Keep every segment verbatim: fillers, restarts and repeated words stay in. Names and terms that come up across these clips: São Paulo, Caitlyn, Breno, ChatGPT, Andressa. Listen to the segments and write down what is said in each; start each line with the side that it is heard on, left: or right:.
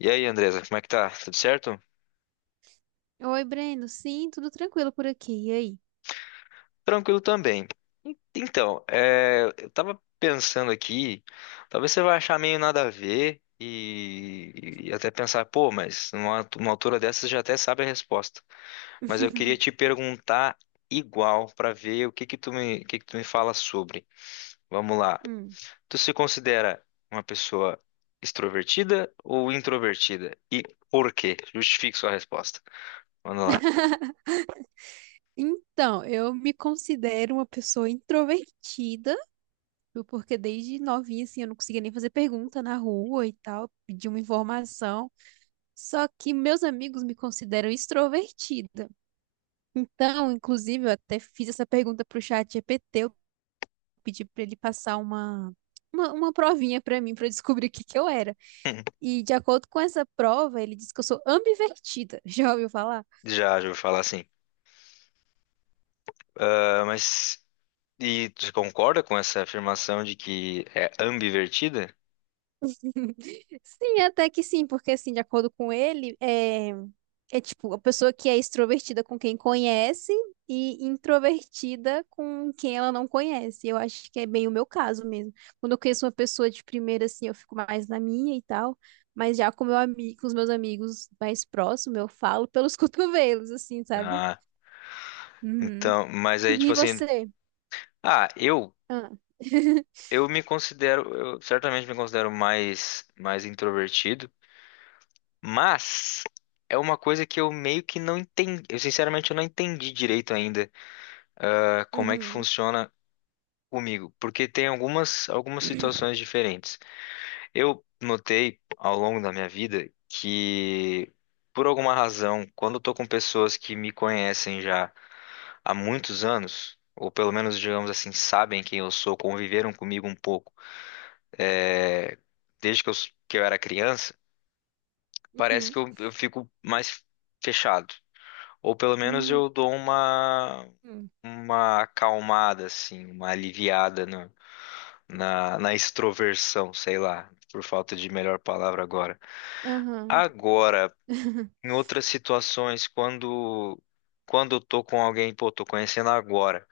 left: E aí, Andresa, como é que tá? Tudo certo?
right: Oi, Breno. Sim, tudo tranquilo por aqui. E aí?
left: Tranquilo também. En- Então, é, eu tava pensando aqui, talvez você vai achar meio nada a ver e, e até pensar, pô, mas numa, numa altura dessa você já até sabe a resposta. Mas eu queria te perguntar igual pra ver o que que tu me, o que que tu me fala sobre. Vamos lá.
right: Hum.
left: Tu se considera uma pessoa extrovertida ou introvertida? E por quê? Justifique sua resposta. Vamos lá.
right: Então, eu me considero uma pessoa introvertida, viu, porque desde novinha, assim, eu não conseguia nem fazer pergunta na rua e tal, pedir uma informação. Só que meus amigos me consideram extrovertida. Então, inclusive, eu até fiz essa pergunta pro chat G P T, eu pedi para ele passar uma, uma, uma provinha para mim, para eu descobrir o que que eu era. E de acordo com essa prova, ele disse que eu sou ambivertida. Já ouviu falar?
left: Já, já ouvi falar assim. Ah, mas e tu concorda com essa afirmação de que é ambivertida?
right: Sim, até que sim, porque assim, de acordo com ele, é, é tipo a pessoa que é extrovertida com quem conhece e introvertida com quem ela não conhece. Eu acho que é bem o meu caso mesmo. Quando eu conheço uma pessoa de primeira, assim, eu fico mais na minha e tal, mas já com meu amigo, com os meus amigos mais próximos, eu falo pelos cotovelos, assim, sabe?
left: Ah,
right: Uhum.
left: então, mas aí tipo
right: E
left: assim,
right: você?
left: ah, eu
right: Ah.
left: eu me considero, eu certamente me considero mais mais introvertido, mas é uma coisa que eu meio que não entendi, eu sinceramente eu não entendi direito ainda, ah, como é que
right: Uhum.
left: funciona comigo, porque tem algumas algumas situações diferentes. Eu notei ao longo da minha vida que, por alguma razão, quando eu tô com pessoas que me conhecem já há muitos anos, ou pelo menos, digamos assim, sabem quem eu sou, conviveram comigo um pouco, é, desde que eu, s- que eu era criança, parece
right: Uhum.
left: que eu, eu fico mais fechado. Ou pelo menos
right: Uhum.
left: eu dou uma,
right: Uhum.
left: uma acalmada, assim, uma aliviada na, na na extroversão, sei lá, por falta de melhor palavra agora.
right: Aham.
left: Agora, em outras situações, quando quando eu tô com alguém, pô, tô conhecendo agora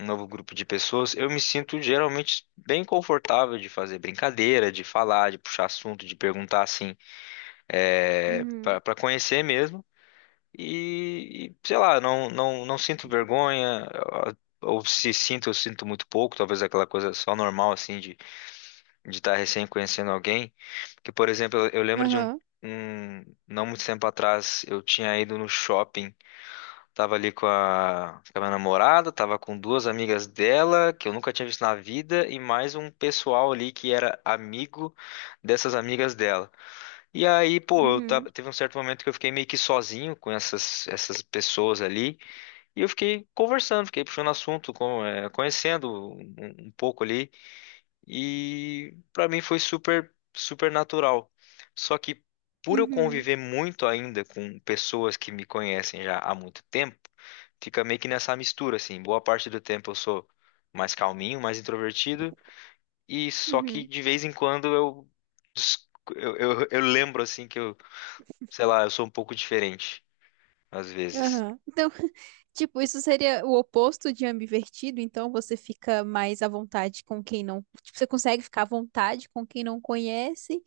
left: um novo grupo de pessoas, eu me sinto geralmente bem confortável de fazer brincadeira, de falar, de puxar assunto, de perguntar assim, é,
right: Uhum.
left: para para conhecer mesmo. E, e, sei lá, não não não sinto vergonha, ah, ou se sinto, eu sinto muito pouco, talvez aquela coisa só normal assim de de estar recém conhecendo alguém. Que, por exemplo, eu eu lembro de um
right: Aham.
left: um- não muito tempo atrás, eu tinha ido no shopping. Tava ali com a, com a minha namorada, tava com duas amigas dela, que eu nunca tinha visto na vida, e mais um pessoal ali que era amigo dessas amigas dela. E aí, pô, eu
right: Uhum,
left: tava- teve um certo momento que eu fiquei meio que sozinho com essas, essas pessoas ali, e eu fiquei conversando, fiquei puxando assunto, com- eh, conhecendo um, um pouco ali, e pra mim foi super, super natural. Só que por eu
right: uhum,
left: conviver muito ainda com pessoas que me conhecem já há muito tempo, fica meio que nessa mistura, assim. Boa parte do tempo eu sou mais calminho, mais introvertido, e só que
right: uhum,
left: de vez em quando eu, des- eu, eu, eu lembro, assim, que eu, sei lá, eu sou um pouco diferente, às vezes.
right: aham. Então, tipo, isso seria o oposto de ambivertido, então você fica mais à vontade com quem não. Tipo, você consegue ficar à vontade com quem não conhece,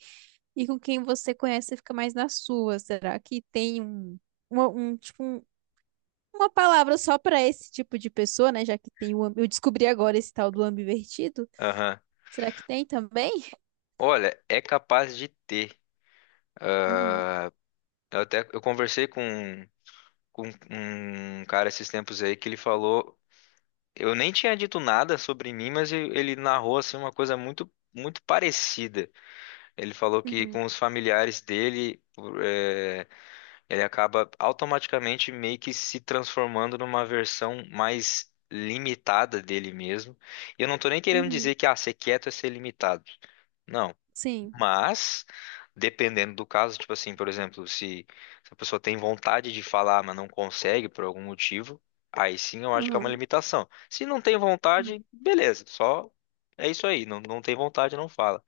right: e com quem você conhece, você fica mais na sua. Será que tem um, uma, um, tipo, um- uma palavra só para esse tipo de pessoa, né? Já que tem o. am- Eu descobri agora esse tal do ambivertido.
left: Aham.
right: Será que tem também?
left: Olha, é capaz de ter.
right: Uhum,
left: Eu até, eu conversei com, com um cara esses tempos aí que ele falou, eu nem tinha dito nada sobre mim, mas eu- ele narrou, assim, uma coisa muito, muito parecida. Ele falou que
right: uhum,
left: com os familiares dele, ele acaba automaticamente meio que se transformando numa versão mais limitada dele mesmo. E eu não tô nem querendo
right: uhum,
left: dizer que ah, ser quieto é ser limitado. Não,
right: sim.
left: mas dependendo do caso, tipo assim, por exemplo, se, se a pessoa tem vontade de falar, mas não consegue por algum motivo, aí sim eu acho que é uma
right: Uhum,
left: limitação. Se não tem
right: uhum,
left: vontade, beleza, só é isso aí, não, não tem vontade, não fala.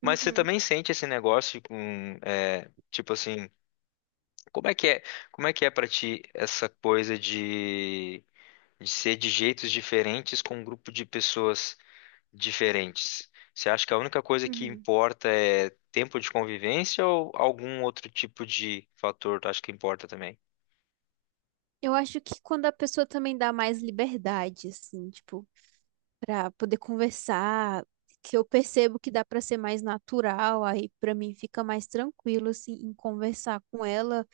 left: Mas você
right: uhum,
left: também sente esse negócio com, é, tipo assim, como é que é, como é que é para ti essa coisa de, de ser de jeitos diferentes com um grupo de pessoas diferentes? Você acha que a única coisa que
right: uhum.
left: importa é tempo de convivência ou algum outro tipo de fator tu acha que importa também?
right: Eu acho que quando a pessoa também dá mais liberdade, assim, tipo, pra poder conversar, que eu percebo que dá pra ser mais natural, aí pra mim fica mais tranquilo, assim, em conversar com ela,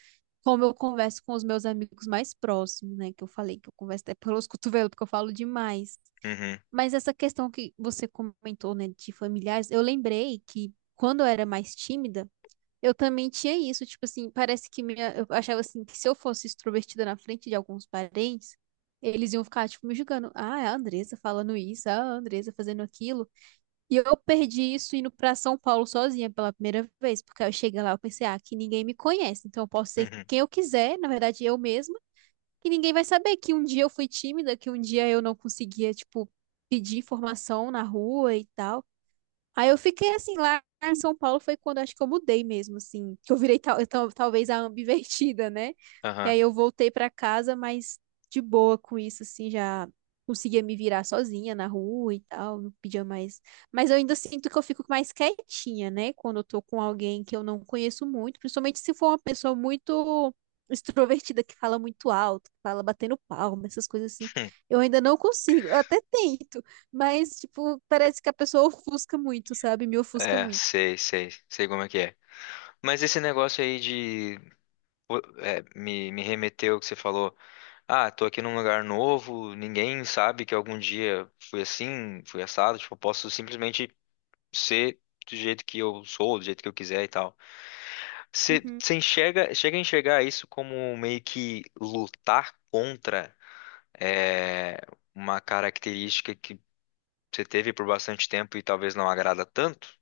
right: como eu converso com os meus amigos mais próximos, né? Que eu falei que eu converso até pelos cotovelos, porque eu falo demais.
left: Uhum,
right: Mas essa questão que você comentou, né, de familiares, eu lembrei que quando eu era mais tímida, eu também tinha isso, tipo assim, parece que minha, eu achava assim que se eu fosse extrovertida na frente de alguns parentes, eles iam ficar tipo me julgando. Ah, é a Andressa falando isso, ah, a Andressa fazendo aquilo. E eu perdi isso indo pra São Paulo sozinha pela primeira vez, porque eu cheguei lá, eu pensei, ah, que ninguém me conhece, então eu posso ser
left: uhum,
right: quem eu quiser, na verdade eu mesma, que ninguém vai saber que um dia eu fui tímida, que um dia eu não conseguia, tipo, pedir informação na rua e tal. Aí eu fiquei assim lá em São Paulo foi quando acho que eu mudei mesmo, assim, que eu virei tal, tal- talvez a ambivertida, né? E
left: aham.
right: aí eu voltei pra casa, mas de boa com isso, assim, já conseguia me virar sozinha na rua e tal, não pedia mais. Mas eu ainda sinto que eu fico mais quietinha, né? Quando eu tô com alguém que eu não conheço muito, principalmente se for uma pessoa muito extrovertida, que fala muito alto, que fala batendo palma, essas coisas assim.
left: Hum,
right: Eu ainda não consigo, eu até tento. Mas, tipo, parece que a pessoa ofusca muito, sabe? Me ofusca
left: é,
right: muito.
left: sei, sei, sei como é que é. Mas esse negócio aí de, pô, é, me, me remeteu ao que você falou. Ah, tô aqui num lugar novo, ninguém sabe que algum dia fui assim, fui assado, tipo, eu posso simplesmente ser do jeito que eu sou, do jeito que eu quiser e tal. Você
right: Uhum.
left: você enxerga, chega a enxergar isso como meio que lutar contra é, uma característica que você teve por bastante tempo e talvez não agrada tanto?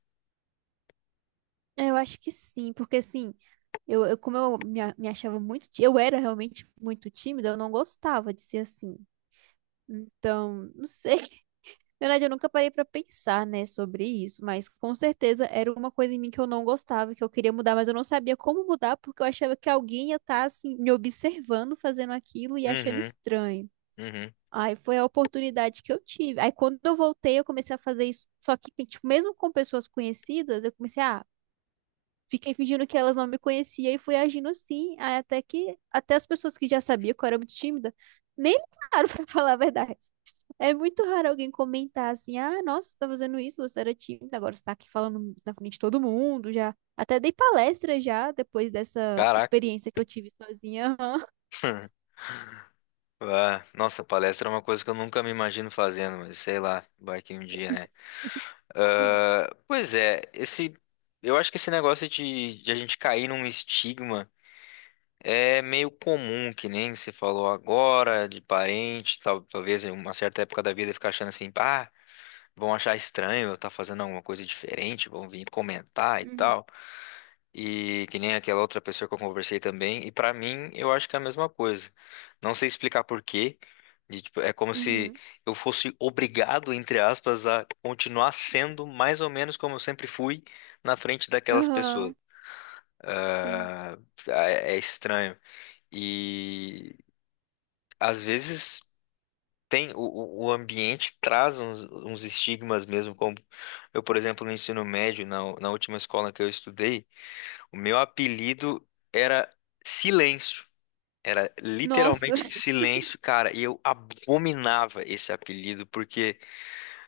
right: É, eu acho que sim, porque assim, eu, eu- como eu me, a- me achava muito, tí- eu era realmente muito tímida, eu não gostava de ser assim. Então, não sei, na verdade, eu nunca parei pra pensar, né, sobre isso, mas com certeza era uma coisa em mim que eu não gostava, que eu queria mudar, mas eu não sabia como mudar porque eu achava que alguém ia estar assim me observando fazendo aquilo e achando
left: Uhum,
right: estranho.
left: uhum.
right: Aí foi a oportunidade que eu tive. Aí quando eu voltei, eu comecei a fazer isso, só que tipo, mesmo com pessoas conhecidas, eu comecei a Fiquei fingindo que elas não me conheciam e fui agindo assim, aí até que até as pessoas que já sabiam que eu era muito tímida, nem ligaram pra falar a verdade. É muito raro alguém comentar assim: "Ah, nossa, você tá fazendo isso, você era tímida, agora você tá aqui falando na frente de todo mundo, já até dei palestra já depois dessa
left: Caraca.
right: experiência que eu tive sozinha".
left: Ah, nossa, palestra é uma coisa que eu nunca me imagino fazendo, mas sei lá, vai que um dia, né? Pois é, esse, eu acho que esse negócio de, de a gente cair num estigma é meio comum, que nem você falou agora, de parente, tal- talvez em uma certa época da vida ficar achando assim, ah, vão achar estranho eu estar fazendo alguma coisa diferente, vão vir comentar e
right: Aham. Uhum,
left: tal. E que nem aquela outra pessoa que eu conversei também. E pra mim, eu acho que é a mesma coisa. Não sei explicar por quê, de, tipo, é como se
right: uhum.
left: eu fosse obrigado, entre aspas, a continuar sendo mais ou menos como eu sempre fui na frente daquelas pessoas.
right: Aham, sim.
left: Ah, é, é estranho. E às vezes tem o, o o ambiente traz uns, uns estigmas mesmo, como eu, por exemplo, no ensino médio, na, na última escola que eu estudei, o meu apelido era Silêncio. Era
right: Nossa.
left: literalmente silêncio, cara. E eu abominava esse apelido, porque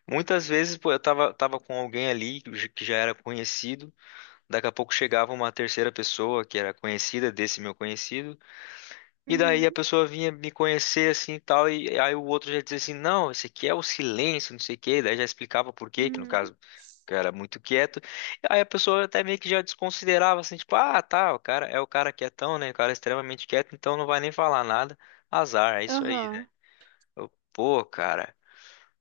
left: muitas vezes, pô, eu tava, tava com alguém ali que j- que já era conhecido. Daqui a pouco chegava uma terceira pessoa que era conhecida desse meu conhecido. E daí a
right: Uhum,
left: pessoa vinha me conhecer assim e tal, e aí o outro já dizia assim, não, esse aqui é o silêncio, não sei o quê, daí já explicava por quê, que no
right: uhum.
left: caso o cara era muito quieto. Aí a pessoa até meio que já desconsiderava assim, tipo, ah, tá, o cara é o cara quietão, né? O cara é extremamente quieto, então não vai nem falar nada. Azar, é isso aí, né?
right: Aham.
left: Eu, Pô, cara,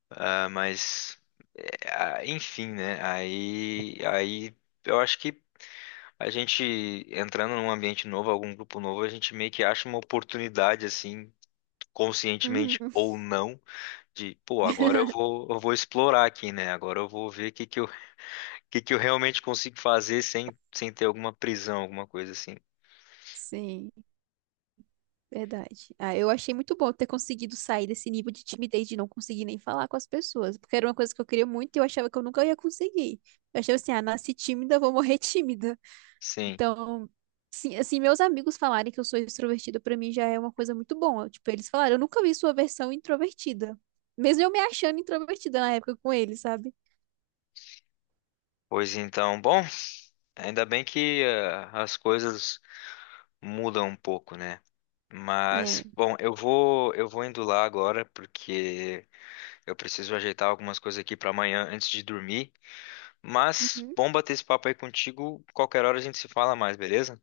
left: ah, mas é, ah, enfim, né? Aí, aí eu acho que a gente entrando num ambiente novo, algum grupo novo, a gente meio que acha uma oportunidade assim conscientemente
right: Uhum.
left: ou não, de, pô, agora eu vou, eu vou explorar aqui, né? Agora eu vou ver o que que eu, que que eu realmente consigo fazer sem, sem ter alguma prisão, alguma coisa assim.
right: Sim, verdade. Ah, eu achei muito bom ter conseguido sair desse nível de timidez de não conseguir nem falar com as pessoas, porque era uma coisa que eu queria muito e eu achava que eu nunca ia conseguir. Eu achava assim, ah, nasci tímida, vou morrer tímida.
left: Sim.
right: Então, sim, assim, meus amigos falarem que eu sou extrovertida pra mim já é uma coisa muito boa. Tipo, eles falaram, eu nunca vi sua versão introvertida. Mesmo eu me achando introvertida na época com eles, sabe?
left: Pois então, bom, ainda bem que eh, as coisas mudam um pouco, né? Mas,
right: É.
left: bom, eu vou, eu vou indo lá agora porque eu preciso ajeitar algumas coisas aqui para amanhã antes de dormir. Mas,
right: Uhum.
left: bom bater esse papo aí contigo. Qualquer hora a gente se fala mais, beleza?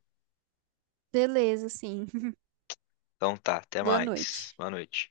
right: Beleza, sim.
left: Então tá, até
right: Boa
left: mais.
right: noite.
left: Boa noite.